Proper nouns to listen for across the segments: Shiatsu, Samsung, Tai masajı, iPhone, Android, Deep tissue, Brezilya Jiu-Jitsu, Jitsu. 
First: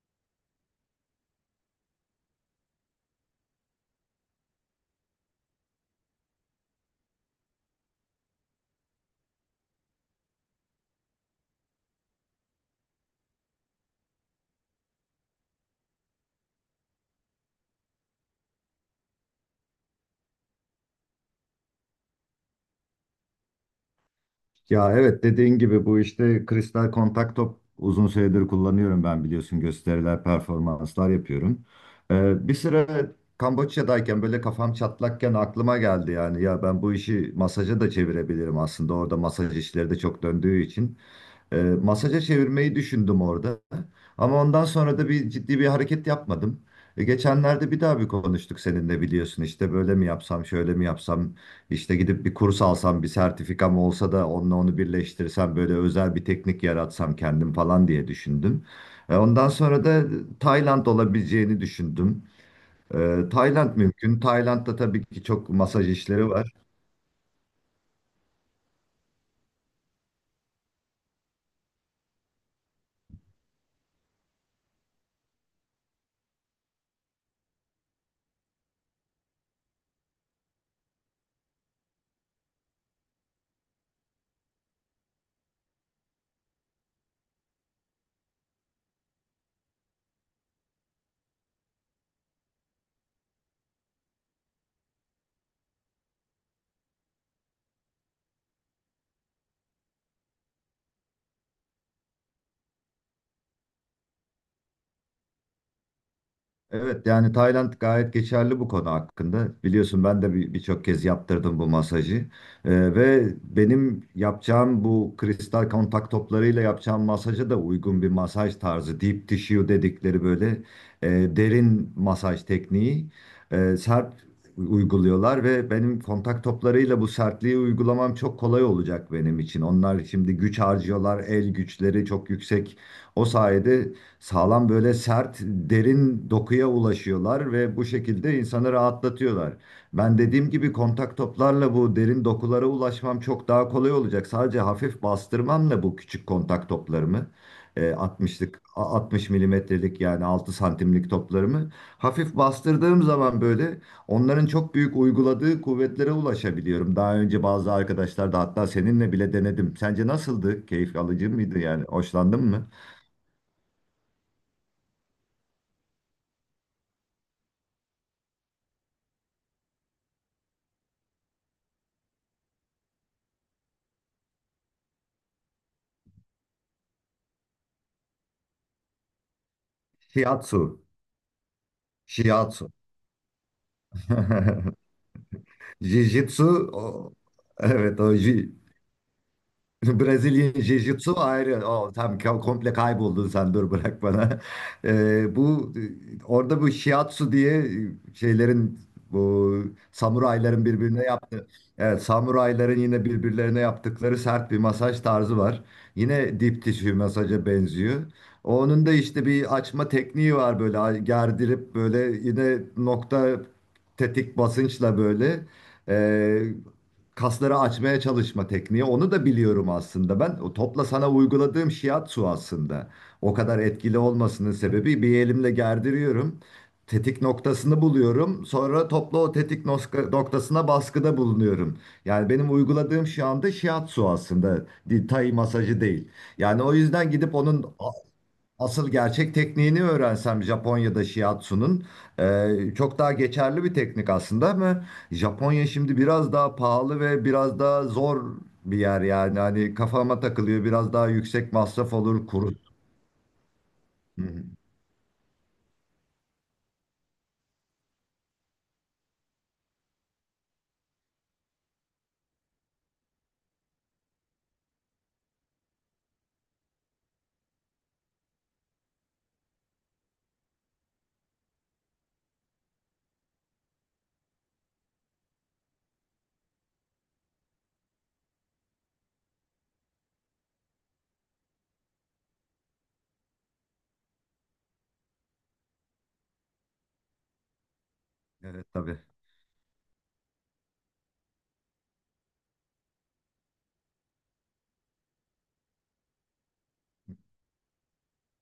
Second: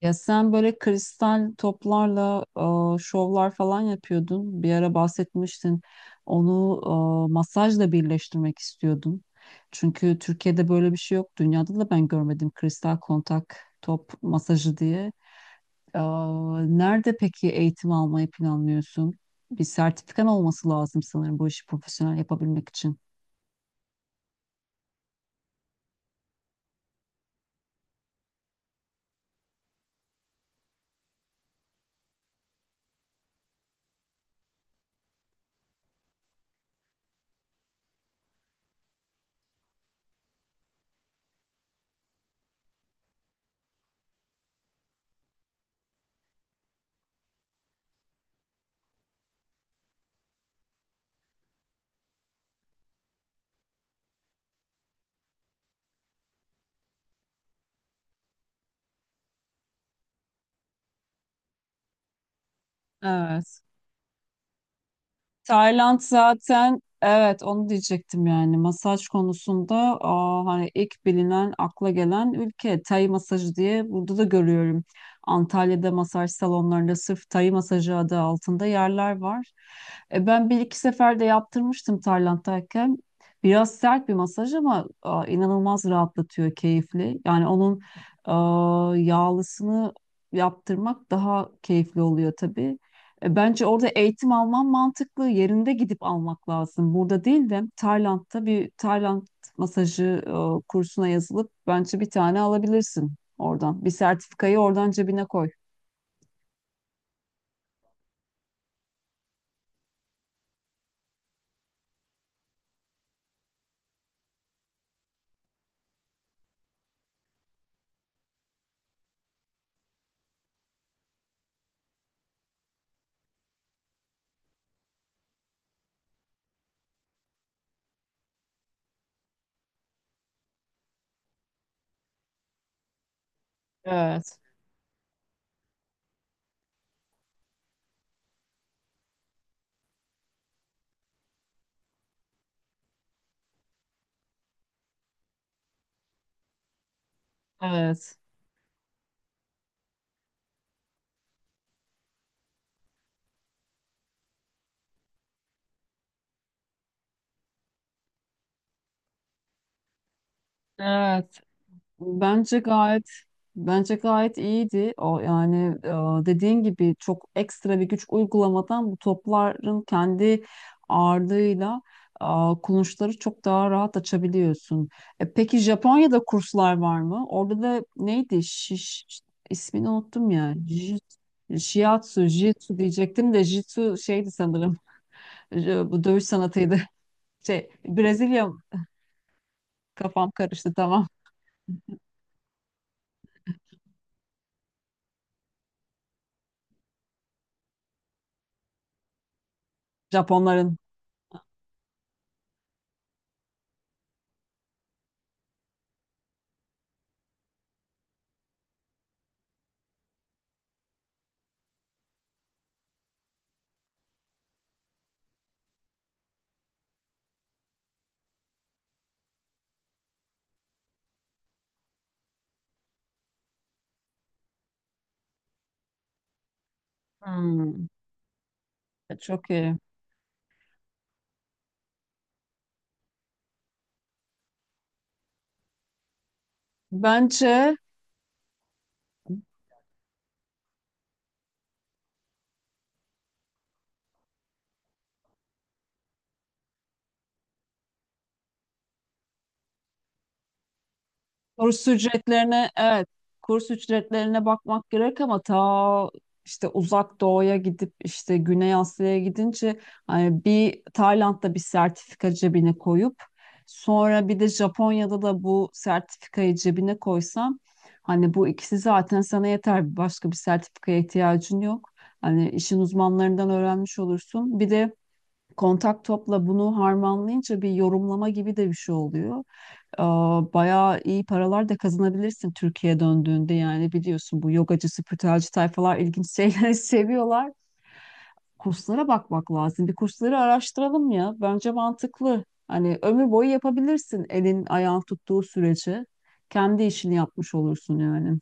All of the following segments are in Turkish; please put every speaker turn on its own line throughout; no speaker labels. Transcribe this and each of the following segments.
Ya sen böyle kristal toplarla şovlar falan yapıyordun. Bir ara bahsetmiştin. Onu masajla birleştirmek istiyordun. Çünkü Türkiye'de böyle bir şey yok. Dünyada da ben görmedim kristal kontak top masajı diye. E, Nerede peki eğitim almayı planlıyorsun? Bir sertifikan olması lazım sanırım bu işi profesyonel yapabilmek için.
Ya evet dediğin gibi bu işte kristal kontak top uzun süredir kullanıyorum ben biliyorsun gösteriler performanslar yapıyorum. Bir süre Kamboçya'dayken böyle kafam çatlakken aklıma geldi yani ya ben bu işi masaja da çevirebilirim aslında orada masaj işleri de çok döndüğü için. Masaja çevirmeyi düşündüm orada ama ondan sonra da bir ciddi bir hareket yapmadım. Geçenlerde bir daha bir konuştuk seninle biliyorsun işte böyle mi yapsam şöyle mi yapsam. İşte gidip bir kurs alsam, bir sertifikam olsa da onunla onu birleştirsem, böyle özel bir teknik yaratsam kendim falan diye düşündüm. Ondan sonra da Tayland olabileceğini düşündüm.
Evet.
Tayland mümkün. Tayland'da tabii ki çok masaj
Tayland
işleri var.
zaten, evet, onu diyecektim yani masaj konusunda, hani ilk bilinen akla gelen ülke Tay masajı diye, burada da görüyorum. Antalya'da masaj salonlarında sırf Tay masajı adı altında yerler var. Ben bir iki sefer de yaptırmıştım Tayland'dayken. Biraz sert bir masaj ama inanılmaz rahatlatıyor, keyifli. Yani onun yağlısını yaptırmak daha keyifli oluyor tabii. Bence orada eğitim alman mantıklı. Yerinde gidip almak lazım. Burada değil de Tayland'da bir Tayland masajı kursuna yazılıp bence bir tane alabilirsin oradan. Bir sertifikayı oradan cebine koy.
Evet yani Tayland gayet geçerli bu konu hakkında. Biliyorsun ben de birçok kez yaptırdım bu masajı. Ve benim yapacağım bu kristal kontak toplarıyla yapacağım masaja da uygun bir masaj tarzı. Deep tissue dedikleri böyle e, derin masaj tekniği sert uyguluyorlar ve benim kontak toplarıyla bu sertliği uygulamam çok kolay olacak benim için. Onlar şimdi güç harcıyorlar, el güçleri çok yüksek. O sayede
Evet.
sağlam böyle sert, derin dokuya ulaşıyorlar ve bu şekilde insanı rahatlatıyorlar. Ben dediğim gibi kontak toplarla bu derin dokulara ulaşmam çok daha kolay olacak. Sadece hafif bastırmamla bu küçük kontak toplarımı,
Evet.
60'lık, 60 milimetrelik yani 6 santimlik toplarımı hafif bastırdığım zaman böyle onların çok büyük uyguladığı kuvvetlere ulaşabiliyorum. Daha önce bazı arkadaşlar da hatta seninle bile denedim. Sence nasıldı? Keyif alıcı
Evet.
mıydı yani? Hoşlandın
Bence
mı?
gayet bence gayet iyiydi. O yani dediğin gibi çok ekstra bir güç uygulamadan bu topların kendi ağırlığıyla e, kulunçları çok daha rahat açabiliyorsun. Peki Japonya'da kurslar var mı? Orada da neydi? Şiş, ismini unuttum ya.
Shiatsu.
Jit, Shiatsu,
Shiatsu.
Jitsu diyecektim de Jitsu şeydi sanırım. Bu dövüş
Jiu-Jitsu
sanatıydı.
o-
Şey,
evet
Brezilya kafam
Brezilya
karıştı, tamam.
Jiu-Jitsu ayrı. O, tam komple kayboldun sen dur bırak bana. Bu orada bu Shiatsu diye şeylerin bu samurayların
Japonların.
birbirine evet, samurayların yine birbirlerine yaptıkları sert bir masaj tarzı var. Yine dip tissue masaja benziyor. Onun da işte bir açma tekniği var böyle gerdirip böyle yine nokta tetik basınçla böyle e, kasları açmaya çalışma tekniği. Onu da biliyorum aslında ben. O topla sana uyguladığım shiatsu aslında. O kadar etkili olmasının sebebi bir elimle gerdiriyorum tetik noktasını
Hmm,
buluyorum. Sonra toplu o
çok
tetik
iyi.
noktasına baskıda bulunuyorum. Yani benim uyguladığım şu anda shiatsu aslında. Tai masajı değil. Yani o yüzden gidip
Bence
onun asıl gerçek tekniğini öğrensem Japonya'da shiatsu'nun çok daha geçerli bir teknik aslında ama Japonya şimdi biraz daha pahalı ve biraz daha zor bir yer yani. Hani kafama takılıyor. Biraz daha yüksek
kurs
masraf olur, kuru.
ücretlerine, evet, kurs
Hı hı.
ücretlerine bakmak gerek ama ta işte uzak doğuya gidip, işte Güney Asya'ya gidince, hani bir Tayland'da bir sertifika cebine koyup sonra bir de Japonya'da da bu sertifikayı cebine koysam, hani bu ikisi zaten sana yeter, başka bir sertifikaya ihtiyacın yok. Hani işin uzmanlarından öğrenmiş olursun. Bir de kontak topla bunu harmanlayınca bir yorumlama gibi de bir şey oluyor. Ee, Bayağı iyi paralar da kazanabilirsin Türkiye'ye döndüğünde. Yani biliyorsun bu yogacı, spiritüelci tayfalar ilginç şeyleri seviyorlar.
Evet tabii.
Kurslara bakmak lazım. Bir kursları araştıralım ya. Bence mantıklı. Hani ömür boyu yapabilirsin elin ayağın tuttuğu sürece. Kendi işini yapmış olursun yani.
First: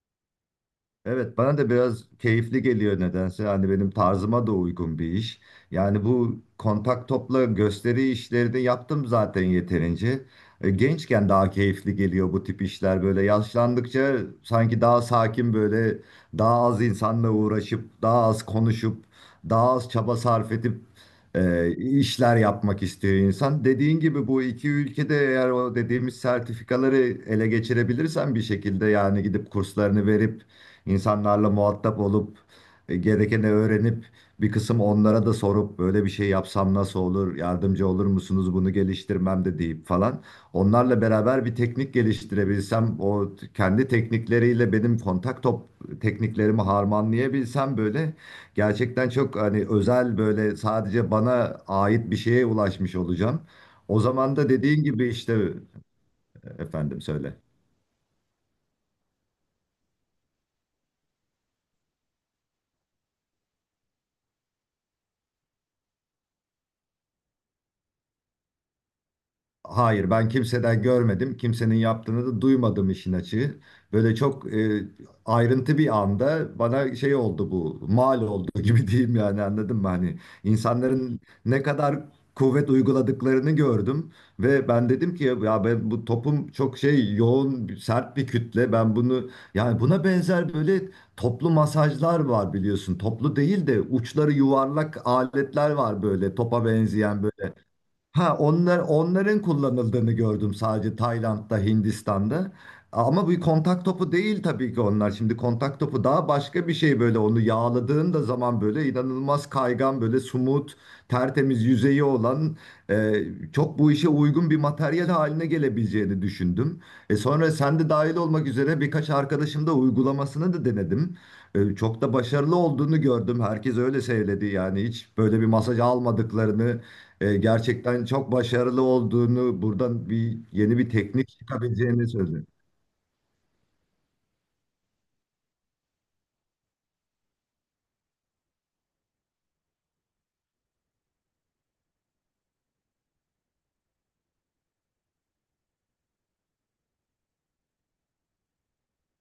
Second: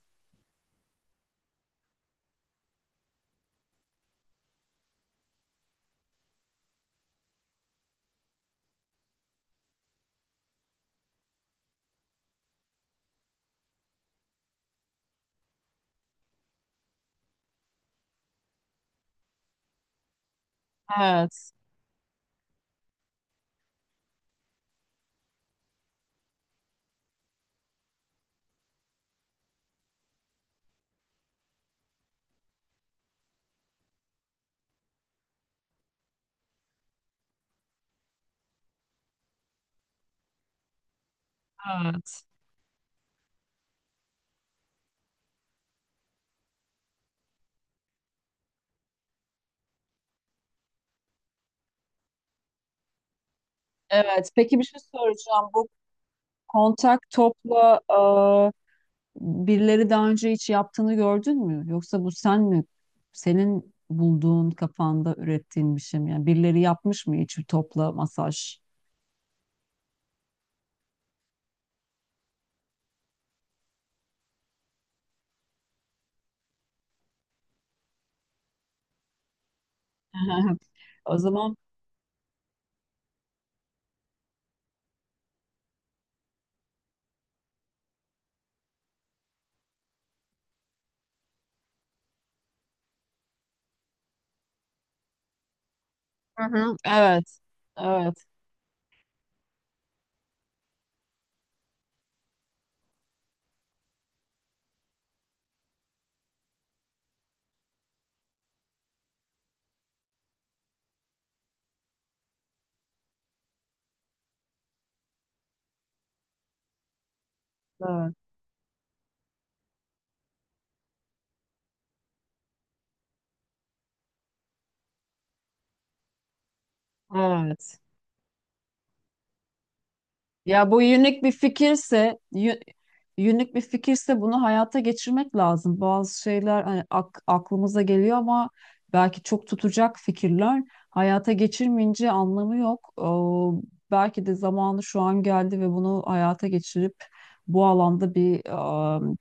Evet bana da biraz keyifli geliyor nedense. Hani benim tarzıma da uygun bir iş. Yani bu kontak topla gösteri işleri de yaptım zaten yeterince. Gençken daha keyifli geliyor bu tip işler böyle. Yaşlandıkça sanki daha sakin böyle daha az insanla uğraşıp daha az konuşup daha az çaba sarf edip
Evet,
e, işler yapmak istiyor insan. Dediğin gibi bu iki ülkede eğer o dediğimiz sertifikaları ele geçirebilirsen bir şekilde yani gidip kurslarını verip İnsanlarla muhatap olup gerekeni öğrenip bir kısım onlara da sorup böyle bir şey yapsam nasıl olur, yardımcı olur musunuz bunu geliştirmemde deyip falan. Onlarla beraber bir teknik
evet,
geliştirebilsem, kendi teknikleriyle benim kontak top tekniklerimi harmanlayabilsem böyle gerçekten çok hani özel böyle sadece bana ait bir şeye ulaşmış olacağım. O
evet.
zaman da
Peki bir şey
dediğin gibi
soracağım.
işte
Bu kontak
efendim söyle.
topla birileri daha önce hiç yaptığını gördün mü? Yoksa bu sen mi? Senin bulduğun, kafanda ürettiğin bir şey mi? Yani birileri yapmış mı hiç topla masaj?
Hayır, ben kimseden görmedim. Kimsenin yaptığını da duymadım işin açığı. Böyle çok ayrıntı bir anda bana şey oldu bu, mal oldu gibi diyeyim yani anladın mı? Hani
O
insanların
zaman.
ne kadar kuvvet uyguladıklarını gördüm ve ben dedim ki ya ben bu topum çok şey yoğun, sert bir kütle. Ben bunu yani buna benzer böyle toplu masajlar var biliyorsun. Toplu değil de uçları yuvarlak aletler var böyle
Hı
topa
hı,
benzeyen
evet,
böyle.
evet,
Ha onlar onların kullanıldığını gördüm sadece Tayland'da, Hindistan'da. Ama bu kontak topu değil tabii ki onlar. Şimdi kontak topu daha başka bir şey böyle onu yağladığın da zaman böyle inanılmaz kaygan böyle sumut, tertemiz yüzeyi olan e, çok bu işe uygun bir materyal haline gelebileceğini düşündüm. E sonra sen de
evet,
dahil olmak üzere birkaç arkadaşım da uygulamasını da denedim. Çok da başarılı olduğunu gördüm. Herkes öyle söyledi yani hiç böyle bir masaj almadıklarını
evet.
gerçekten çok başarılı olduğunu, buradan bir
Ya bu
yeni bir
unik
teknik
bir
çıkabileceğini
fikirse,
söyledi.
yünlük bir fikirse bunu hayata geçirmek lazım. Bazı şeyler hani aklımıza geliyor ama belki çok tutacak fikirler. Hayata geçirmeyince anlamı yok. Belki de zamanı şu an geldi ve bunu hayata geçirip bu alanda bir,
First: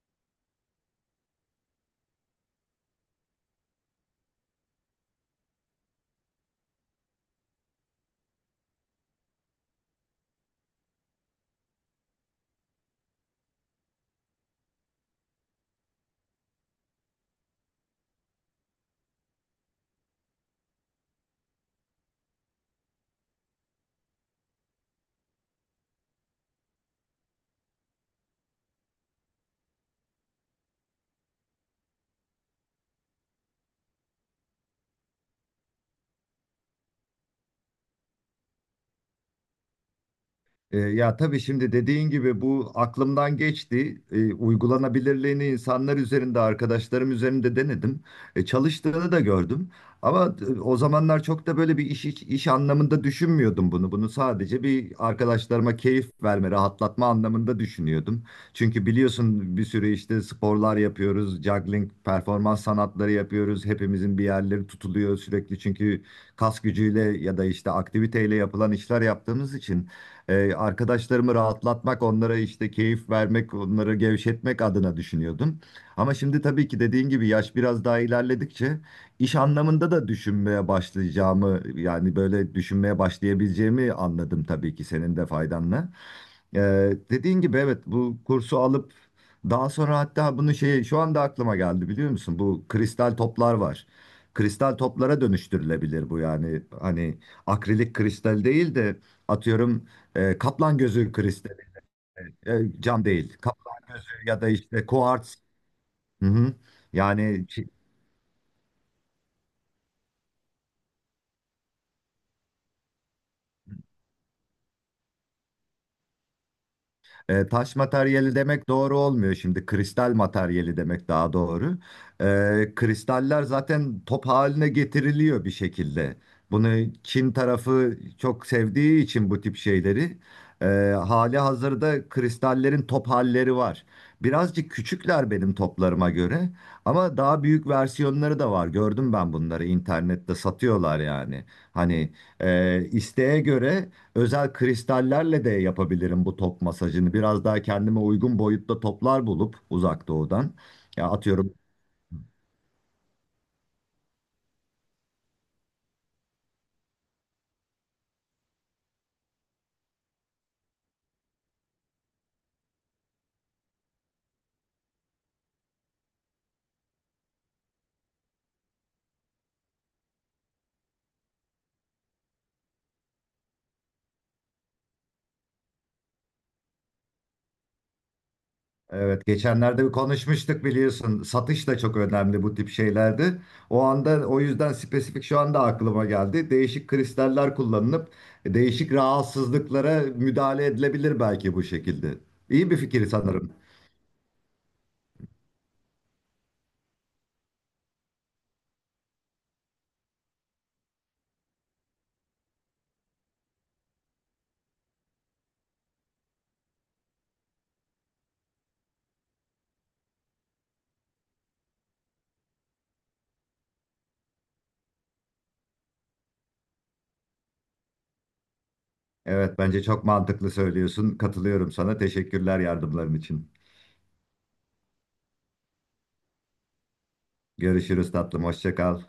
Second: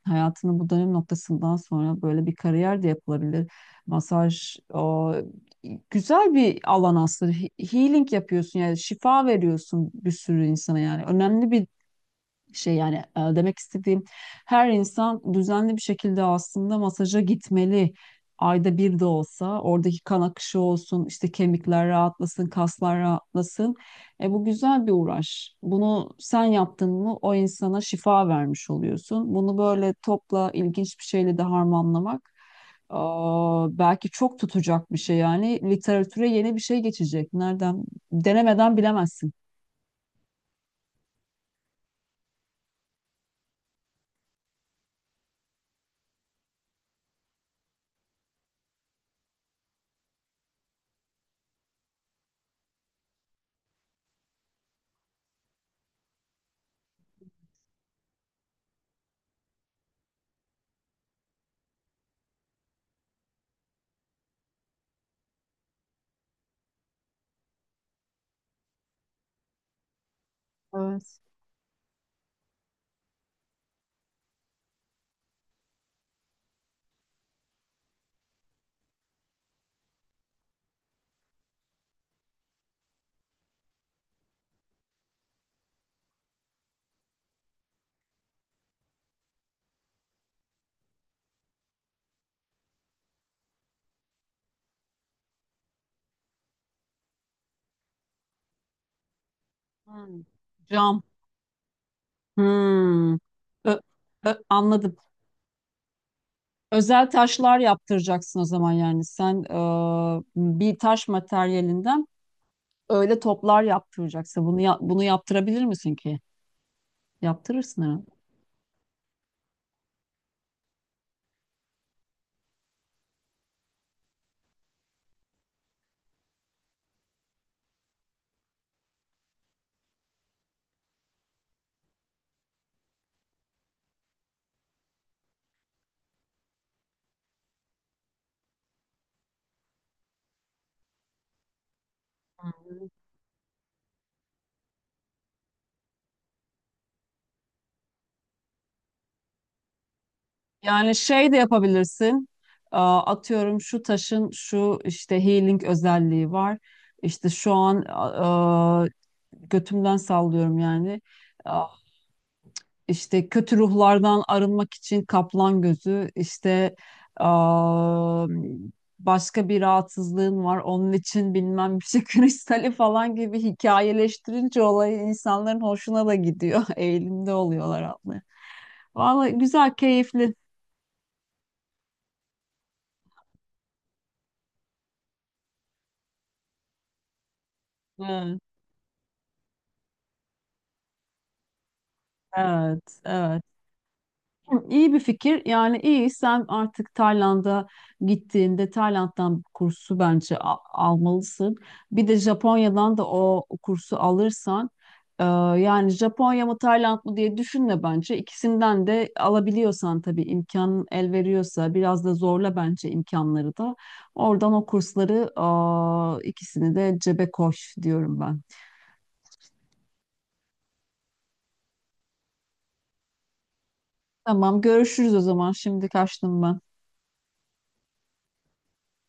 hayatının bu dönüm noktasından sonra böyle bir kariyer de yapılabilir. Masaj güzel bir alan aslında. Healing yapıyorsun, yani şifa veriyorsun bir sürü insana yani. Önemli bir şey yani, demek istediğim her insan düzenli bir şekilde aslında masaja gitmeli. Ayda bir de olsa oradaki kan akışı olsun, işte kemikler rahatlasın, kaslar rahatlasın. E, bu güzel bir uğraş. Bunu sen yaptın mı, o insana şifa vermiş oluyorsun. Bunu böyle topla ilginç bir şeyle de harmanlamak, belki çok tutacak bir şey yani. Literatüre yeni bir şey geçecek. Nereden? Denemeden bilemezsin.
Ya tabii şimdi dediğin gibi bu aklımdan geçti. Uygulanabilirliğini insanlar üzerinde, arkadaşlarım üzerinde denedim. Çalıştığını da gördüm. Ama o zamanlar çok da böyle bir iş anlamında düşünmüyordum bunu. Bunu sadece bir arkadaşlarıma keyif verme, rahatlatma anlamında düşünüyordum. Çünkü biliyorsun bir sürü işte sporlar yapıyoruz, juggling, performans sanatları yapıyoruz. Hepimizin bir yerleri tutuluyor sürekli çünkü kas gücüyle ya da işte aktiviteyle yapılan işler yaptığımız için.
Evet.
Arkadaşlarımı rahatlatmak, onlara işte keyif vermek, onları gevşetmek adına düşünüyordum. Ama şimdi tabii ki dediğin gibi yaş biraz daha ilerledikçe iş anlamında da düşünmeye başlayacağımı yani böyle düşünmeye başlayabileceğimi anladım tabii ki senin de faydanla. Dediğin gibi evet bu kursu alıp daha sonra hatta bunu şey şu anda aklıma geldi biliyor musun? Bu kristal toplar var. Kristal toplara dönüştürülebilir bu yani hani akrilik kristal değil de atıyorum
Hmm.
kaplan
Cam.
gözü kristali e, cam
Hmm.
değil kaplan
Ö-
gözü ya da işte
Anladım.
kuarts. Hı hı.
Özel
Yani
taşlar yaptıracaksın o zaman yani. Sen bir taş materyalinden öyle toplar yaptıracaksın. Bunu yaptırabilir misin ki?
Taş
Yaptırırsın herhalde.
materyali demek doğru olmuyor şimdi. Kristal materyali demek daha doğru. Kristaller zaten top haline getiriliyor bir şekilde. Bunu Çin tarafı çok sevdiği için bu tip şeyleri e, hali hazırda kristallerin top halleri var. Birazcık küçükler benim toplarıma göre ama daha büyük versiyonları da var. Gördüm ben bunları internette satıyorlar yani. Hani isteğe göre özel kristallerle de yapabilirim bu top masajını. Biraz daha kendime uygun boyutta toplar bulup uzak doğudan.
Yani
Ya
şey de
atıyorum
yapabilirsin. Atıyorum şu taşın şu işte healing özelliği var. İşte şu an, götümden sallıyorum yani. İşte kötü ruhlardan arınmak için kaplan gözü, işte aa, başka bir rahatsızlığın var, onun için bilmem bir şey kristali falan gibi hikayeleştirince olayı, insanların hoşuna da gidiyor. Eğilimde oluyorlar aslında.
evet,
Vallahi güzel,
geçenlerde bir
keyifli.
konuşmuştuk biliyorsun. Satış da çok önemli bu tip şeylerde. O anda o yüzden spesifik şu anda aklıma geldi. Değişik kristaller kullanılıp
Evet,
değişik rahatsızlıklara müdahale edilebilir belki bu şekilde. İyi bir
evet,
fikir
evet.
sanırım.
Hı, İyi bir fikir. Yani iyi, sen artık Tayland'a gittiğinde Tayland'dan kursu bence almalısın. Bir de Japonya'dan da o kursu alırsan, e, yani Japonya mı Tayland mı diye düşünme bence. İkisinden de alabiliyorsan, tabii imkan el veriyorsa, biraz da zorla bence imkanları da. Oradan o kursları ikisini de cebe koş diyorum ben.
Evet, bence çok mantıklı söylüyorsun. Katılıyorum sana. Teşekkürler yardımların için.
Tamam, görüşürüz o zaman. Şimdi kaçtım ben.
Görüşürüz tatlım. Hoşça kal.